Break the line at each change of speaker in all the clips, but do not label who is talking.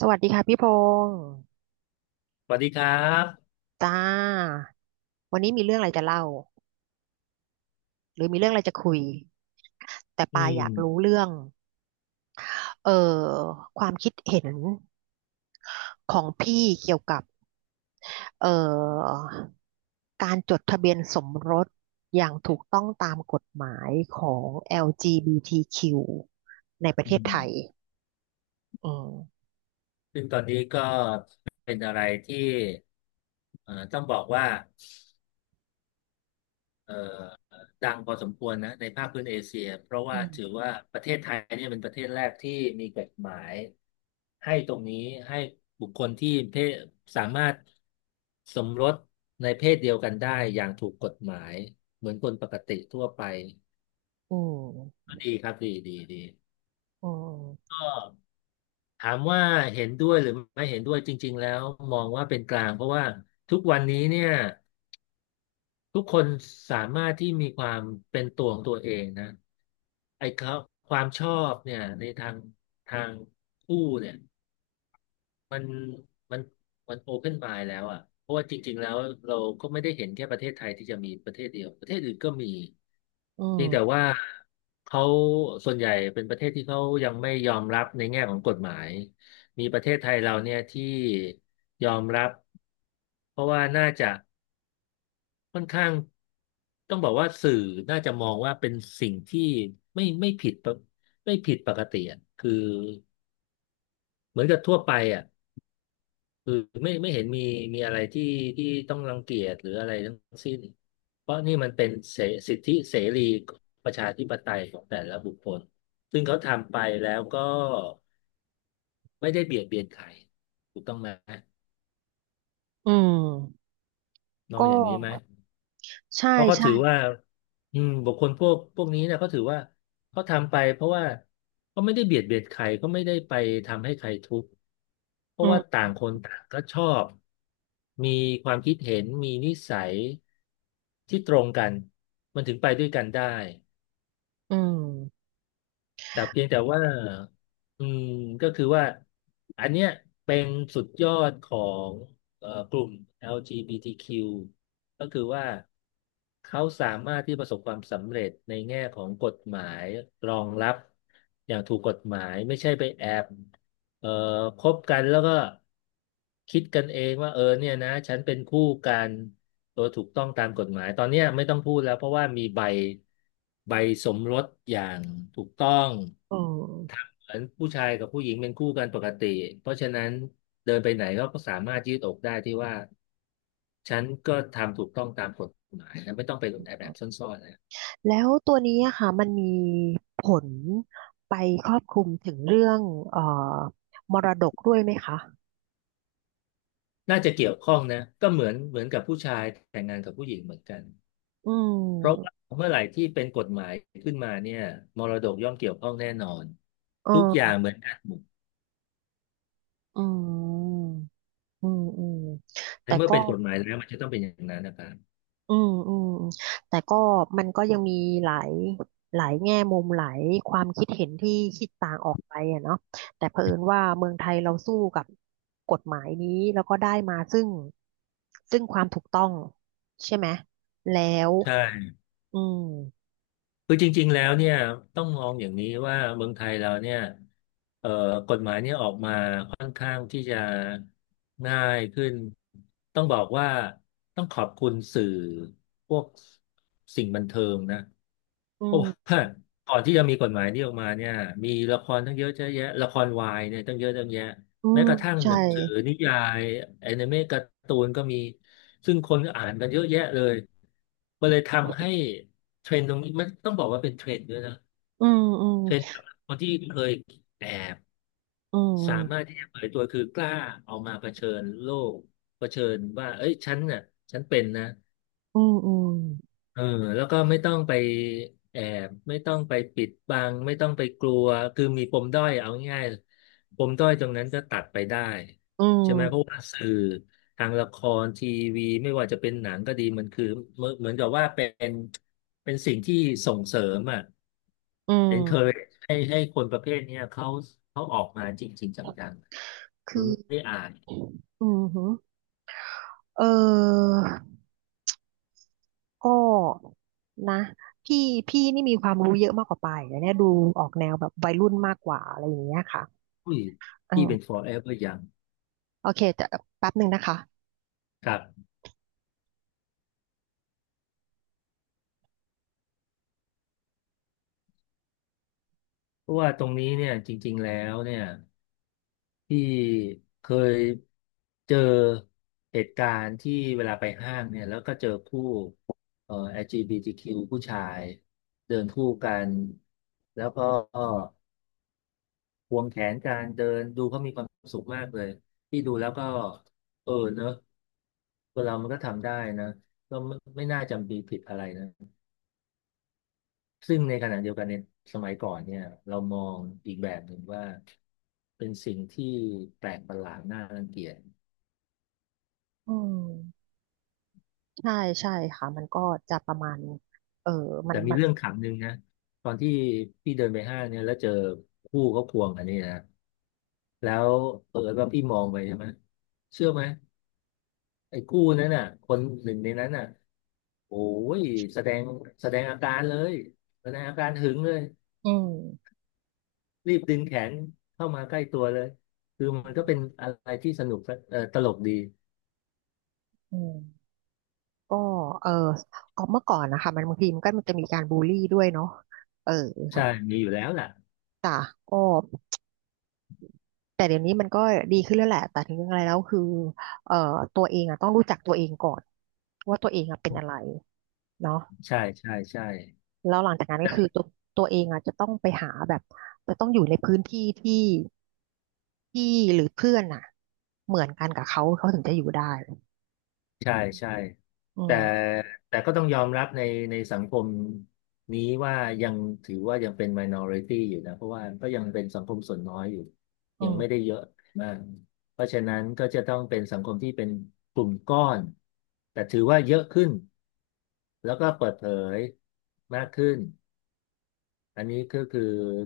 สวัสดีค่ะพี่พงศ์
สวัสดีครับ
จ้าวันนี้มีเรื่องอะไรจะเล่าหรือมีเรื่องอะไรจะคุยแต่
อื
ปา
ม
อยากรู้เรื่องเอ่อความคิดเห็นของพี่เกี่ยวกับเอ่อการจดทะเบียนสมรสอย่างถูกต้องตามกฎหมายของ LGBTQ ในประ
อื
เทศไทย
ม
อืม
ซึ่งตอนนี้ก็เป็นอะไรที่ต้องบอกว่าเอ่อดังพอสมควรนะในภาคพื้นเอเชียเพราะ
อื
ว่า
ม
ถือว่าประเทศไทยเนี่ยเป็นประเทศแรกที่มีกฎหมายให้ตรงนี้ให้บุคคลที่เพศสามารถสมรสในเพศเดียวกันได้อย่างถูกกฎหมายเหมือนคนปกติทั่วไป
อืม
ก็ดีครับดีดีดี
อืม
ก็ ถามว่าเห็นด้วยหรือไม่เห็นด้วยจริงๆแล้วมองว่าเป็นกลางเพราะว่าทุกวันนี้เนี่ยทุกคนสามารถที่มีความเป็นตัวของตัวเองนะไอ้เขาความชอบเนี่ยในทางทางคู่เนี่ยมันมันมันโอเพนมายแล้วอ่ะเพราะว่าจริงๆแล้วเราก็ไม่ได้เห็นแค่ประเทศไทยที่จะมีประเทศเดียวประเทศอื่นก็มี
อื
เพียงแต่
ม
ว่าเขาส่วนใหญ่เป็นประเทศที่เขายังไม่ยอมรับในแง่ของกฎหมายมีประเทศไทยเราเนี่ยที่ยอมรับเพราะว่าน่าจะค่อนข้างต้องบอกว่าสื่อน่าจะมองว่าเป็นสิ่งที่ไม่ไม่ผิดปกไม่ผิดปกติอะคือเหมือนกับทั่วไปอ่ะ คือไม่เห็นมีอะไรที่ต้องรังเกียจหรืออะไรทั้งสิ้นเพราะนี่มันเป็นสิทธิเสรีประชาธิปไตยของแต่ละบุคคลซึ่งเขาทำไปแล้วก็ไม่ได้เบียดเบียนใครถูกต้องไหม
อืม
มอ
ก็
งอย่างนี้ไหม
ใช่
เพราะเขา
ใช่
ถือว่าบุคคลพวกนี้นะ่เขาถือว่าเขาทำไปเพราะว่าเขาไม่ได้เบียดเบียนใครเขาไม่ได้ไปทำให้ใครทุกข์เพ
อื
ราะว่า
ม
ต่างคนต่างก็ชอบมีความคิดเห็นมีนิสัยที่ตรงกันมันถึงไปด้วยกันได้
อืม
แต่เพียงแต่ว่าอืมก็คือว่าอันเนี้ยเป็นสุดยอดของกลุ่ม LGBTQ ก็คือว่าเขาสามารถที่ประสบความสำเร็จในแง่ของกฎหมายรองรับอย่างถูกกฎหมายไม่ใช่ไปแอบเอ่อคบกันแล้วก็คิดกันเองว่าเออเนี่ยนะฉันเป็นคู่กันโดยถูกต้องตามกฎหมายตอนเนี้ยไม่ต้องพูดแล้วเพราะว่ามีใบสมรสอย่างถูกต้อง
เออ
เหมือนผู้ชายกับผู้หญิงเป็นคู่กันปกติเพราะฉะนั้นเดินไปไหนเขาก็สามารถยืดอกได้ที่ว่าฉันก็ทำถูกต้องตามกฎหมายนะไม่ต้องไปหลบแอบซ่อนๆนะ
แล้วตัวนี้อะค่ะมันมีผลไปครอบคลุมถึงเรื่องเอ่อมรดกด้วยไหมคะ
น่าจะเกี่ยวข้องนะก็เหมือนกับผู้ชายแต่งงานกับผู้หญิงเหมือนกัน
อื
เพราะว่า
ม
เมื่อไหร่ที่เป็นกฎหมายขึ้นมาเนี่ยมรดกย่อมเกี่ยวข้องแน่นอน
เอ
ทุกอย่าง
อ
เหมือนกันหมด
อืมอืมอืม
ใน
แต่
เมื่อ
ก็
เป็นกฎหมายแล้วมันจะต้องเป็นอย่างนั้นนะครับ
อืมอืมแต่ก็มันก็ยังมีหลายหลายแง่มุมหลายความคิดเห็นที่คิดต่างออกไปอะเนาะแต่เผอิญว่าเมืองไทยเราสู้กับกฎหมายนี้แล้วก็ได้มาซึ่งความถูกต้องใช่ไหมแล้ว
ใช่
อืม
คือจริงๆแล้วเนี่ยต้องมองอย่างนี้ว่าเมืองไทยเราเนี่ยเอ่อ ออกมาค่อนข้างที่จะง่ายขึ้นต้องบอกว่าต้องขอบคุณสื่อพวกสิ่งบันเทิงนะ
อื
เพราะ
ม
ว่าก่อนที่จะมีกฎหมายนี้ออกมาเนี่ยมีละครตั้งเยอะแยะละครวายเนี่ยตั้งเยอะตั้งแยะ
อื
แม้
ม
กระทั่ง
ใช่
หนังสือนิยายแอนิเมะการ์ตูนก็มีซึ่งคนก็อ่านกันเยอะแยะเลยมันเลยทำให้เทรนด์ตรงนี้มันต้องบอกว่าเป็นเทรนด์ด้วยนะ
อืมอืม
เทรนด์คนที่เคยแอบ
อื
สามารถ
ม
ที่จะเปิดตัวคือกล้าเอามาเผชิญโลกเผชิญว่าเอ้ยฉันน่ะฉันเป็นนะ
อืมอืม
เออแล้วก็ไม่ต้องไปแอบไม่ต้องไปปิดบังไม่ต้องไปกลัวคือมีปมด้อยเอาง่ายๆปมด้อยตรงนั้นก็ตัดไปได้
อื
ใช่ไหมเพราะ
ม
ว่าสื่อทางละครทีวีไม่ว่าจะเป็นหนังก็ดีมันคือเหมือนกับว่านเป็นสิ่งที่ส่งเสริมอ่ะ
อืม
encourage ให้คนประเภทเนี้ยเขาออกมาจริงๆจัง มั
คื
น
อ
ไม่ได้อ่าน
อืมหือเออ ก็นะพี่พี่นี่มีความรู้เยอะมากกว่าปายอย่างเนี้ยดูออกแนวแบบวัยรุ่นมากกว่าอะไรอย่างเงี้ยค่ะ
อุ้ย
อื
พี่เป็น
ม
forever young
โอเคแต่แป๊บหนึ่งนะคะ
ครับเพราะว่าตรงนี้เนี่ยจริงๆแล้วเนี่ยพี่เคยเจอเหตุการณ์ที่เวลาไปห้างเนี่ยแล้วก็เจอคู่เอ่อ LGBTQ ผู้ชายเดินคู่กันแล้วก็ควงแขนกันเดินดูเขามีความสุขมากเลยพี่ดูแล้วก็เออเนอะคนเรามันก็ทำได้นะก็ไม่น่าจำปีผิดอะไรนะ ซึ่งในขณะเดียวกันในสมัยก่อนเนี่ยเรามองอีกแบบหนึ่งว่าเป็นสิ่งที่แปลกประหลาดน่ารังเกียจ
อืมใช่ใช่ค่ะมันก็จะประมาณเออมั
แต่
น
มี
มัน
เรื่องขำหนึ่งนะตอนที่พี่เดินไปห้างเนี่ยแล้วเจอคู่เขาควงกันนี่นะแล้วเออว่าพี่มองไปใช่ไหมเชื่อไหมไอ้คู่นั้นน่ะคนหนึ่งในนั้นน่ะโอ้ยแสดงแสดงอาการเลยแสดงอาการหึงเลย
อืม
รีบดึงแขนเข้ามาใกล้ตัวเลยคือมันก็เป็นอะไรที่สนุกเออตลกดี
อืมก็เออออกเมื่อก่อนนะคะมันบางทีมันก็มันจะมีการบูลลี่ด้วยเนาะเออ
ใช่ มีอยู่แล้วแหละ
จ้ะก็แต่เดี๋ยวนี้มันก็ดีขึ้นแล้วแหละแต่ถึงยังไงแล้วคือเอ่อตัวเองอ่ะต้องรู้จักตัวเองก่อนว่าตัวเองอ่ะเป็นอะไรเนาะ
ใช่ใช่ใช่
แล้วหลังจากนั้นก็
แต่
คือตัวเองอ่ะจะต้องไปหาแบบจะต้องอยู่ในพื้นที่ที่ที่หรือเพื่อนอ่ะเหมือนกันกับเขาเขาถึงจะอยู่ได้
ใช่ใช่
อื
แต่
ม
แต่ก็ต้องยอมรับในสังคมนี้ว่ายังถือว่ายังเป็น minority อยู่นะเพราะว่าก็ยังเป็นสังคมส่วนน้อยอยู่
อื
ยังไม่ได้
ม
เยอะมากเพราะฉะนั้นก็จะต้องเป็นสังคมที่เป็นกลุ่มก้อนแต่ถือว่าเยอะขึ้นแล้วก็เปิดเผยมากขึ้นอันนี้ก็คือ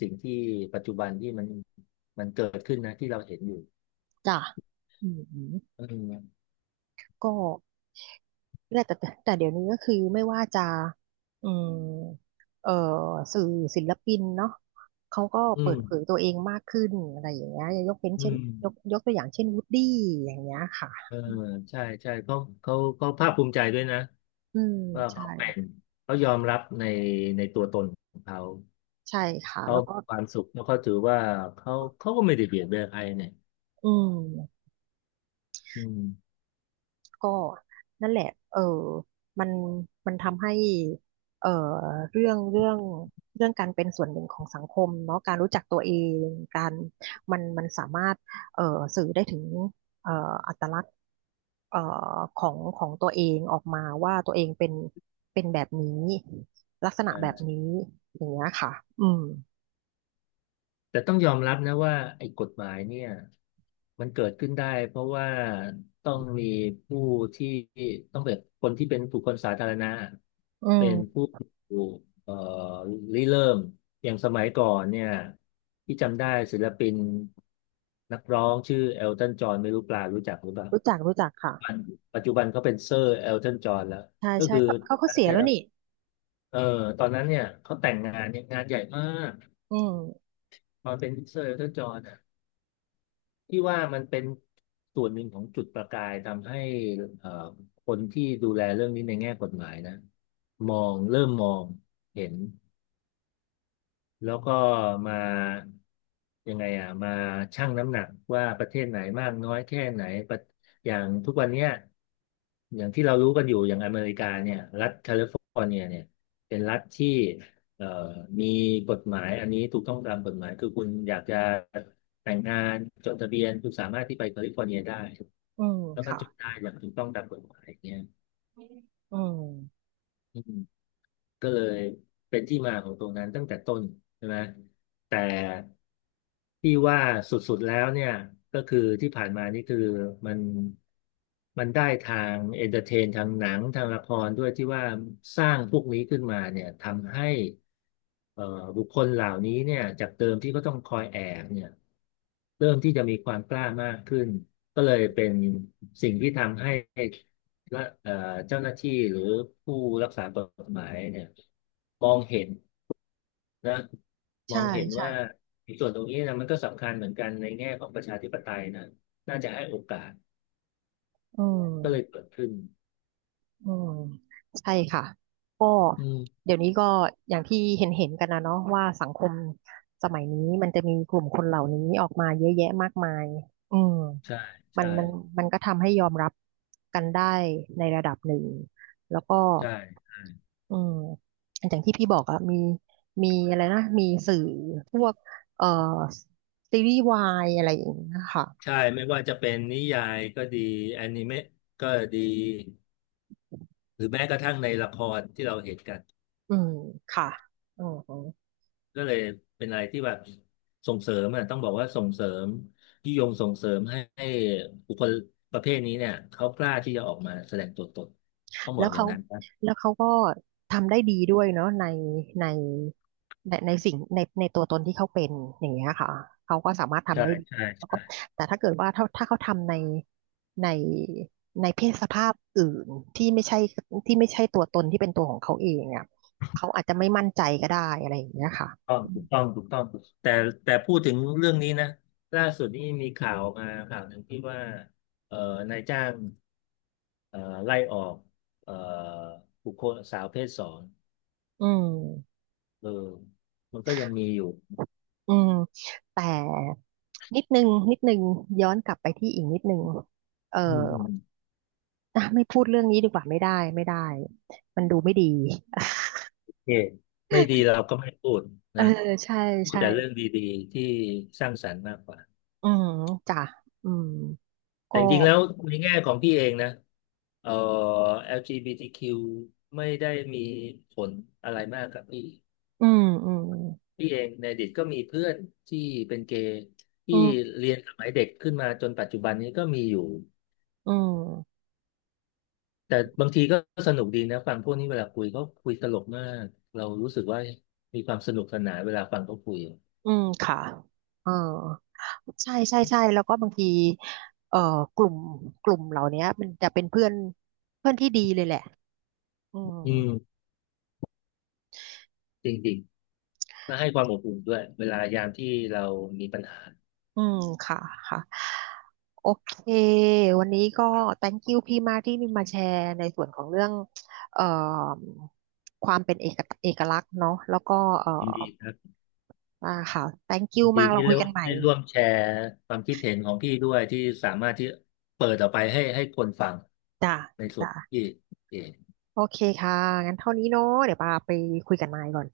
สิ่งที่ปัจจุบันที่มันมันเกิดขึ้นนะที่เราเห็นอยู่
จ้ะอืมอืม
อืม
ก็เนี่ยแต่เดี๋ยวนี้ก็คือไม่ว่าจะอืมเอ่อสื่อศิลปินเนาะเขาก็
อื
เปิดเผย
ม
ตัวเองมากขึ้นอะไรอย่างเงี้ยยกเป็น
อื
เช่น
ม
ยกตัวอย่างเช่นวูดดี้อย่างเงี้ย
เอ
ค่ะ
อใช่ใช่เขาเขาภาคภูมิใจด้วยนะ
อืม
ว่า
ใช่
เขาเป็นเขายอมรับในตัวตนของเขา
ใช่ค่ะ
เขา
แล้วก็
ความสุขแล้วเขาถือว่าเขาเขาก็ไม่ได้เบียดเบียนใครเนี่ย
อืม
อืม
ก็นั่นแหละเออมันมันทำให้เออเรื่องเรื่องเรื่องการเป็นส่วนหนึ่งของสังคมเนาะการรู้จักตัวเองการมันสามารถเออสื่อได้ถึงเอออัตลักษณ์เอ่อของของตัวเองออกมาว่าตัวเองเป็นเป็นแบบนี้ลักษณะแบบ
ใช่
นี้อย่างเงี้ยค่ะอืม
แต่ต้องยอมรับนะว่าไอ้กฎหมายเนี่ยมันเกิดขึ้นได้เพราะว่าต้องมีผู้ที่ต้องเป็นคนที่เป็นบุคคลสาธารณะ
อื
เป็นผู้
ม
เอ่อริเริ่มอย่างสมัยก่อนเนี่ยที่จำได้ศิลปินนักร้องชื่อเอลตันจอห์นไม่รู้ปลารู้จักหรือเปล่า
รู้จักรู้จักค่ะ
ปัจจุบันปัจจุบันเขาเป็นเซอร์เอลตันจอห์นแล้ว
ใช่
ก็
ใช่
คือ
เขาเขาเขาเสีย
เนี่
แล้
ย
วนี่
เออตอนนั้นเนี่ยเขาแต่งงานเนี่ยงานใหญ่มาก
อืม
ตอนเป็นเซอร์เอลตันจอห์น ที่ว่ามันเป็นส่วนหนึ่งของจุดประกายทำให้เอ่อคนที่ดูแลเรื่องนี้ในแง่กฎหมายนะมองเริ่มมองเห็น แล้วก็มายังไงอ่ะมาชั่งน้ำหนักว่าประเทศไหนมากน้อยแค่ไหนประอย่างทุกวันเนี้ยอย่างที่เรารู้กันอยู่อย่างอเมริกาเนี่ยรัฐแคลิฟอร์เนียเนี่ยเป็นรัฐที่เอ่อมีกฎหมายอันนี้ถูกต้องตามกฎหมายคือคุณอยากจะแต่งงานจดทะเบียนคุณสามารถที่ไปแคลิฟอร์เนียได้
อืม
แล้วก็
ค่ะ
จดได้อย่างถูกต้องตามกฎหมายอย่างเงี้ย
อืม
อืม ก็เลยเป็นที่มาของตรงนั้นตั้งแต่ต้นใช่ไหมแต่ที่ว่าสุดๆแล้วเนี่ยก็คือที่ผ่านมานี่คือมันมันได้ทางเอนเตอร์เทนทางหนังทางละครด้วยที่ว่าสร้างพวกนี้ขึ้นมาเนี่ยทำให้เอ่อบุคคลเหล่านี้เนี่ยจากเดิมที่ก็ต้องคอยแอบเนี่ยเริ่มที่จะมีความกล้ามากขึ้นก็เลยเป็นสิ่งที่ทำให้ และเจ้าหน้าที่หรือผู้รักษากฎหมายเนี่ยมองเห็นนะมอ
ใช่
งเห็น
ใช่
ว่าในส่วนตรงนี้นะมันก็สำคัญเหมือนกันในแง่ของประชาธิปไตยนะน่าจะให้โอกาส
อื
ก็เลย
ม
เกิดขึ้น
อืมใช่ค่ะ ก็
อืม
เดี๋ยวนี้ก็อย่างที่เห็นเห็นกันนะเนาะว่าสังคมสมัยนี้มันจะมีกลุ่มคนเหล่านี้ออกมาเยอะแยะมากมายอืม
ใช่
มั
ใช่
นมันมันก็ทำให้ยอมรับกันได้ในระดับหนึ่ง แล้วก็
ใช่
อืมอย่างที่พี่บอกอะมีอะไรนะมีสื่อพวกเอ่อซีรีส์วายอะไรอย่างเงี้ยค่ะ
ใช่ไม่ว่าจะเป็นนิยายก็ดีแอนิเมะก็ดีหรือแม้กระทั่งในละครที่เราเห็นกัน
อืมค่ะอืม
ก็เลยเป็นอะไรที่แบบส่งเสริมอ่ะต้องบอกว่าส่งเสริมยุยงส่งเสริมให้บุคคลประเภทนี้เนี่ยเขากล้าที่จะออกมาแสดงตัวตนต้องบ
แล้
อ
ว
กอย่า
เขา
งนั้นนะ
แล้วเขาก็ทำได้ดีด้วยเนาะในในสิ่งในตัวตนที่เขาเป็นอย่างเงี้ยค่ะเขาก็สามารถทำ
ใช่
ได้ดี
ใช่
แล้วก็
ใช่
แต่ถ้าเกิดว่าถ้าเขาทำในในในเพศสภาพอื่นที่ไม่ใช่ที่ไม่ใช่ตัวตนที่เป็นตัวของเขาเองอ่ะเขาอาจจะไม่มั่นใจก็ได้อะไรอย่างเงี้ยค่ะ
ต้องถูกต้องถูกต้องแต่พูดถึงเรื่องนี้นะล่าสุดนี่มีข่าวออกมาข่าวหนึ่งที่ว่าเอ่อนายจ้างเอ่อไล่ออกเอ่อบุคคลสาวเพศสอง
อืม
เออมันก็ยังมีอยู่
อืมแต่นิดนึงนิดนึงย้อนกลับไปที่อีกนิดนึงเอ่
อืม
อ
อืม
อ่ะไม่พูดเรื่องนี้ดีกว่าไม่ได้ไม่ได้มันดูไม่ดี
โอเคไม่ดีเราก็ไม่พูด
เออ
นะ
ใช่
พูด
ใช่
แต่เรื่องดีๆที่สร้างสรรค์มากกว่า
อืมจ้ะอืม
แต่
ก็
จริงๆแล้วในแง่ของพี่เองนะเอ่อ LGBTQ ไม่ได้มีผลอะไรมากกับพี่
อืมอืม
พี่เองในอดีตก็มีเพื่อนที่เป็นเกย์ที่
อืม
เรียนสมัยเด็กขึ้นมาจนปัจจุบันนี้ก็มีอยู่
อืม
แต่บางทีก็สนุกดีนะฟังพวกนี้เวลาคุยเขาคุยตลกมากเรารู้สึกว่ามีความสนุกสนานเวลาฟังเขาคุย
อืมค่ะเออใช่ใช่ใช่แล้วก็บางทีเอ่อกลุ่มกลุ่มเหล่านี้มันจะเป็นเพื่อนเพื่อนที่ดีเลยแหละอืม
อืมจริงๆและให้ความอบอุ่นด้วยเวลายามที่เรามีปัญหา
อืมค่ะค่ะโอเควันนี้ก็ thank you พี่มากที่มาแชร์ในส่วนของเรื่องเอ่อความเป็นเอกลักษณ์เนาะแล้วก็เอ่
ยิน
อ
ดีครับ
อ่าค่ะ thank you
ดี
มากเรา
ที่
คุ
เรีย
ย
ก
กัน
ว่า
ใหม่
ได้ร่วมแชร์ความคิดเห็นของพี่ด้วยที่สามารถที่เปิดออกไปให้คนฟัง
จ้ะ
ในส่วน
จ้ะ
ที่เอง
โอเคค่ะงั้นเท่านี้เนาะเดี๋ยวปาไปคุยกับนายก่อน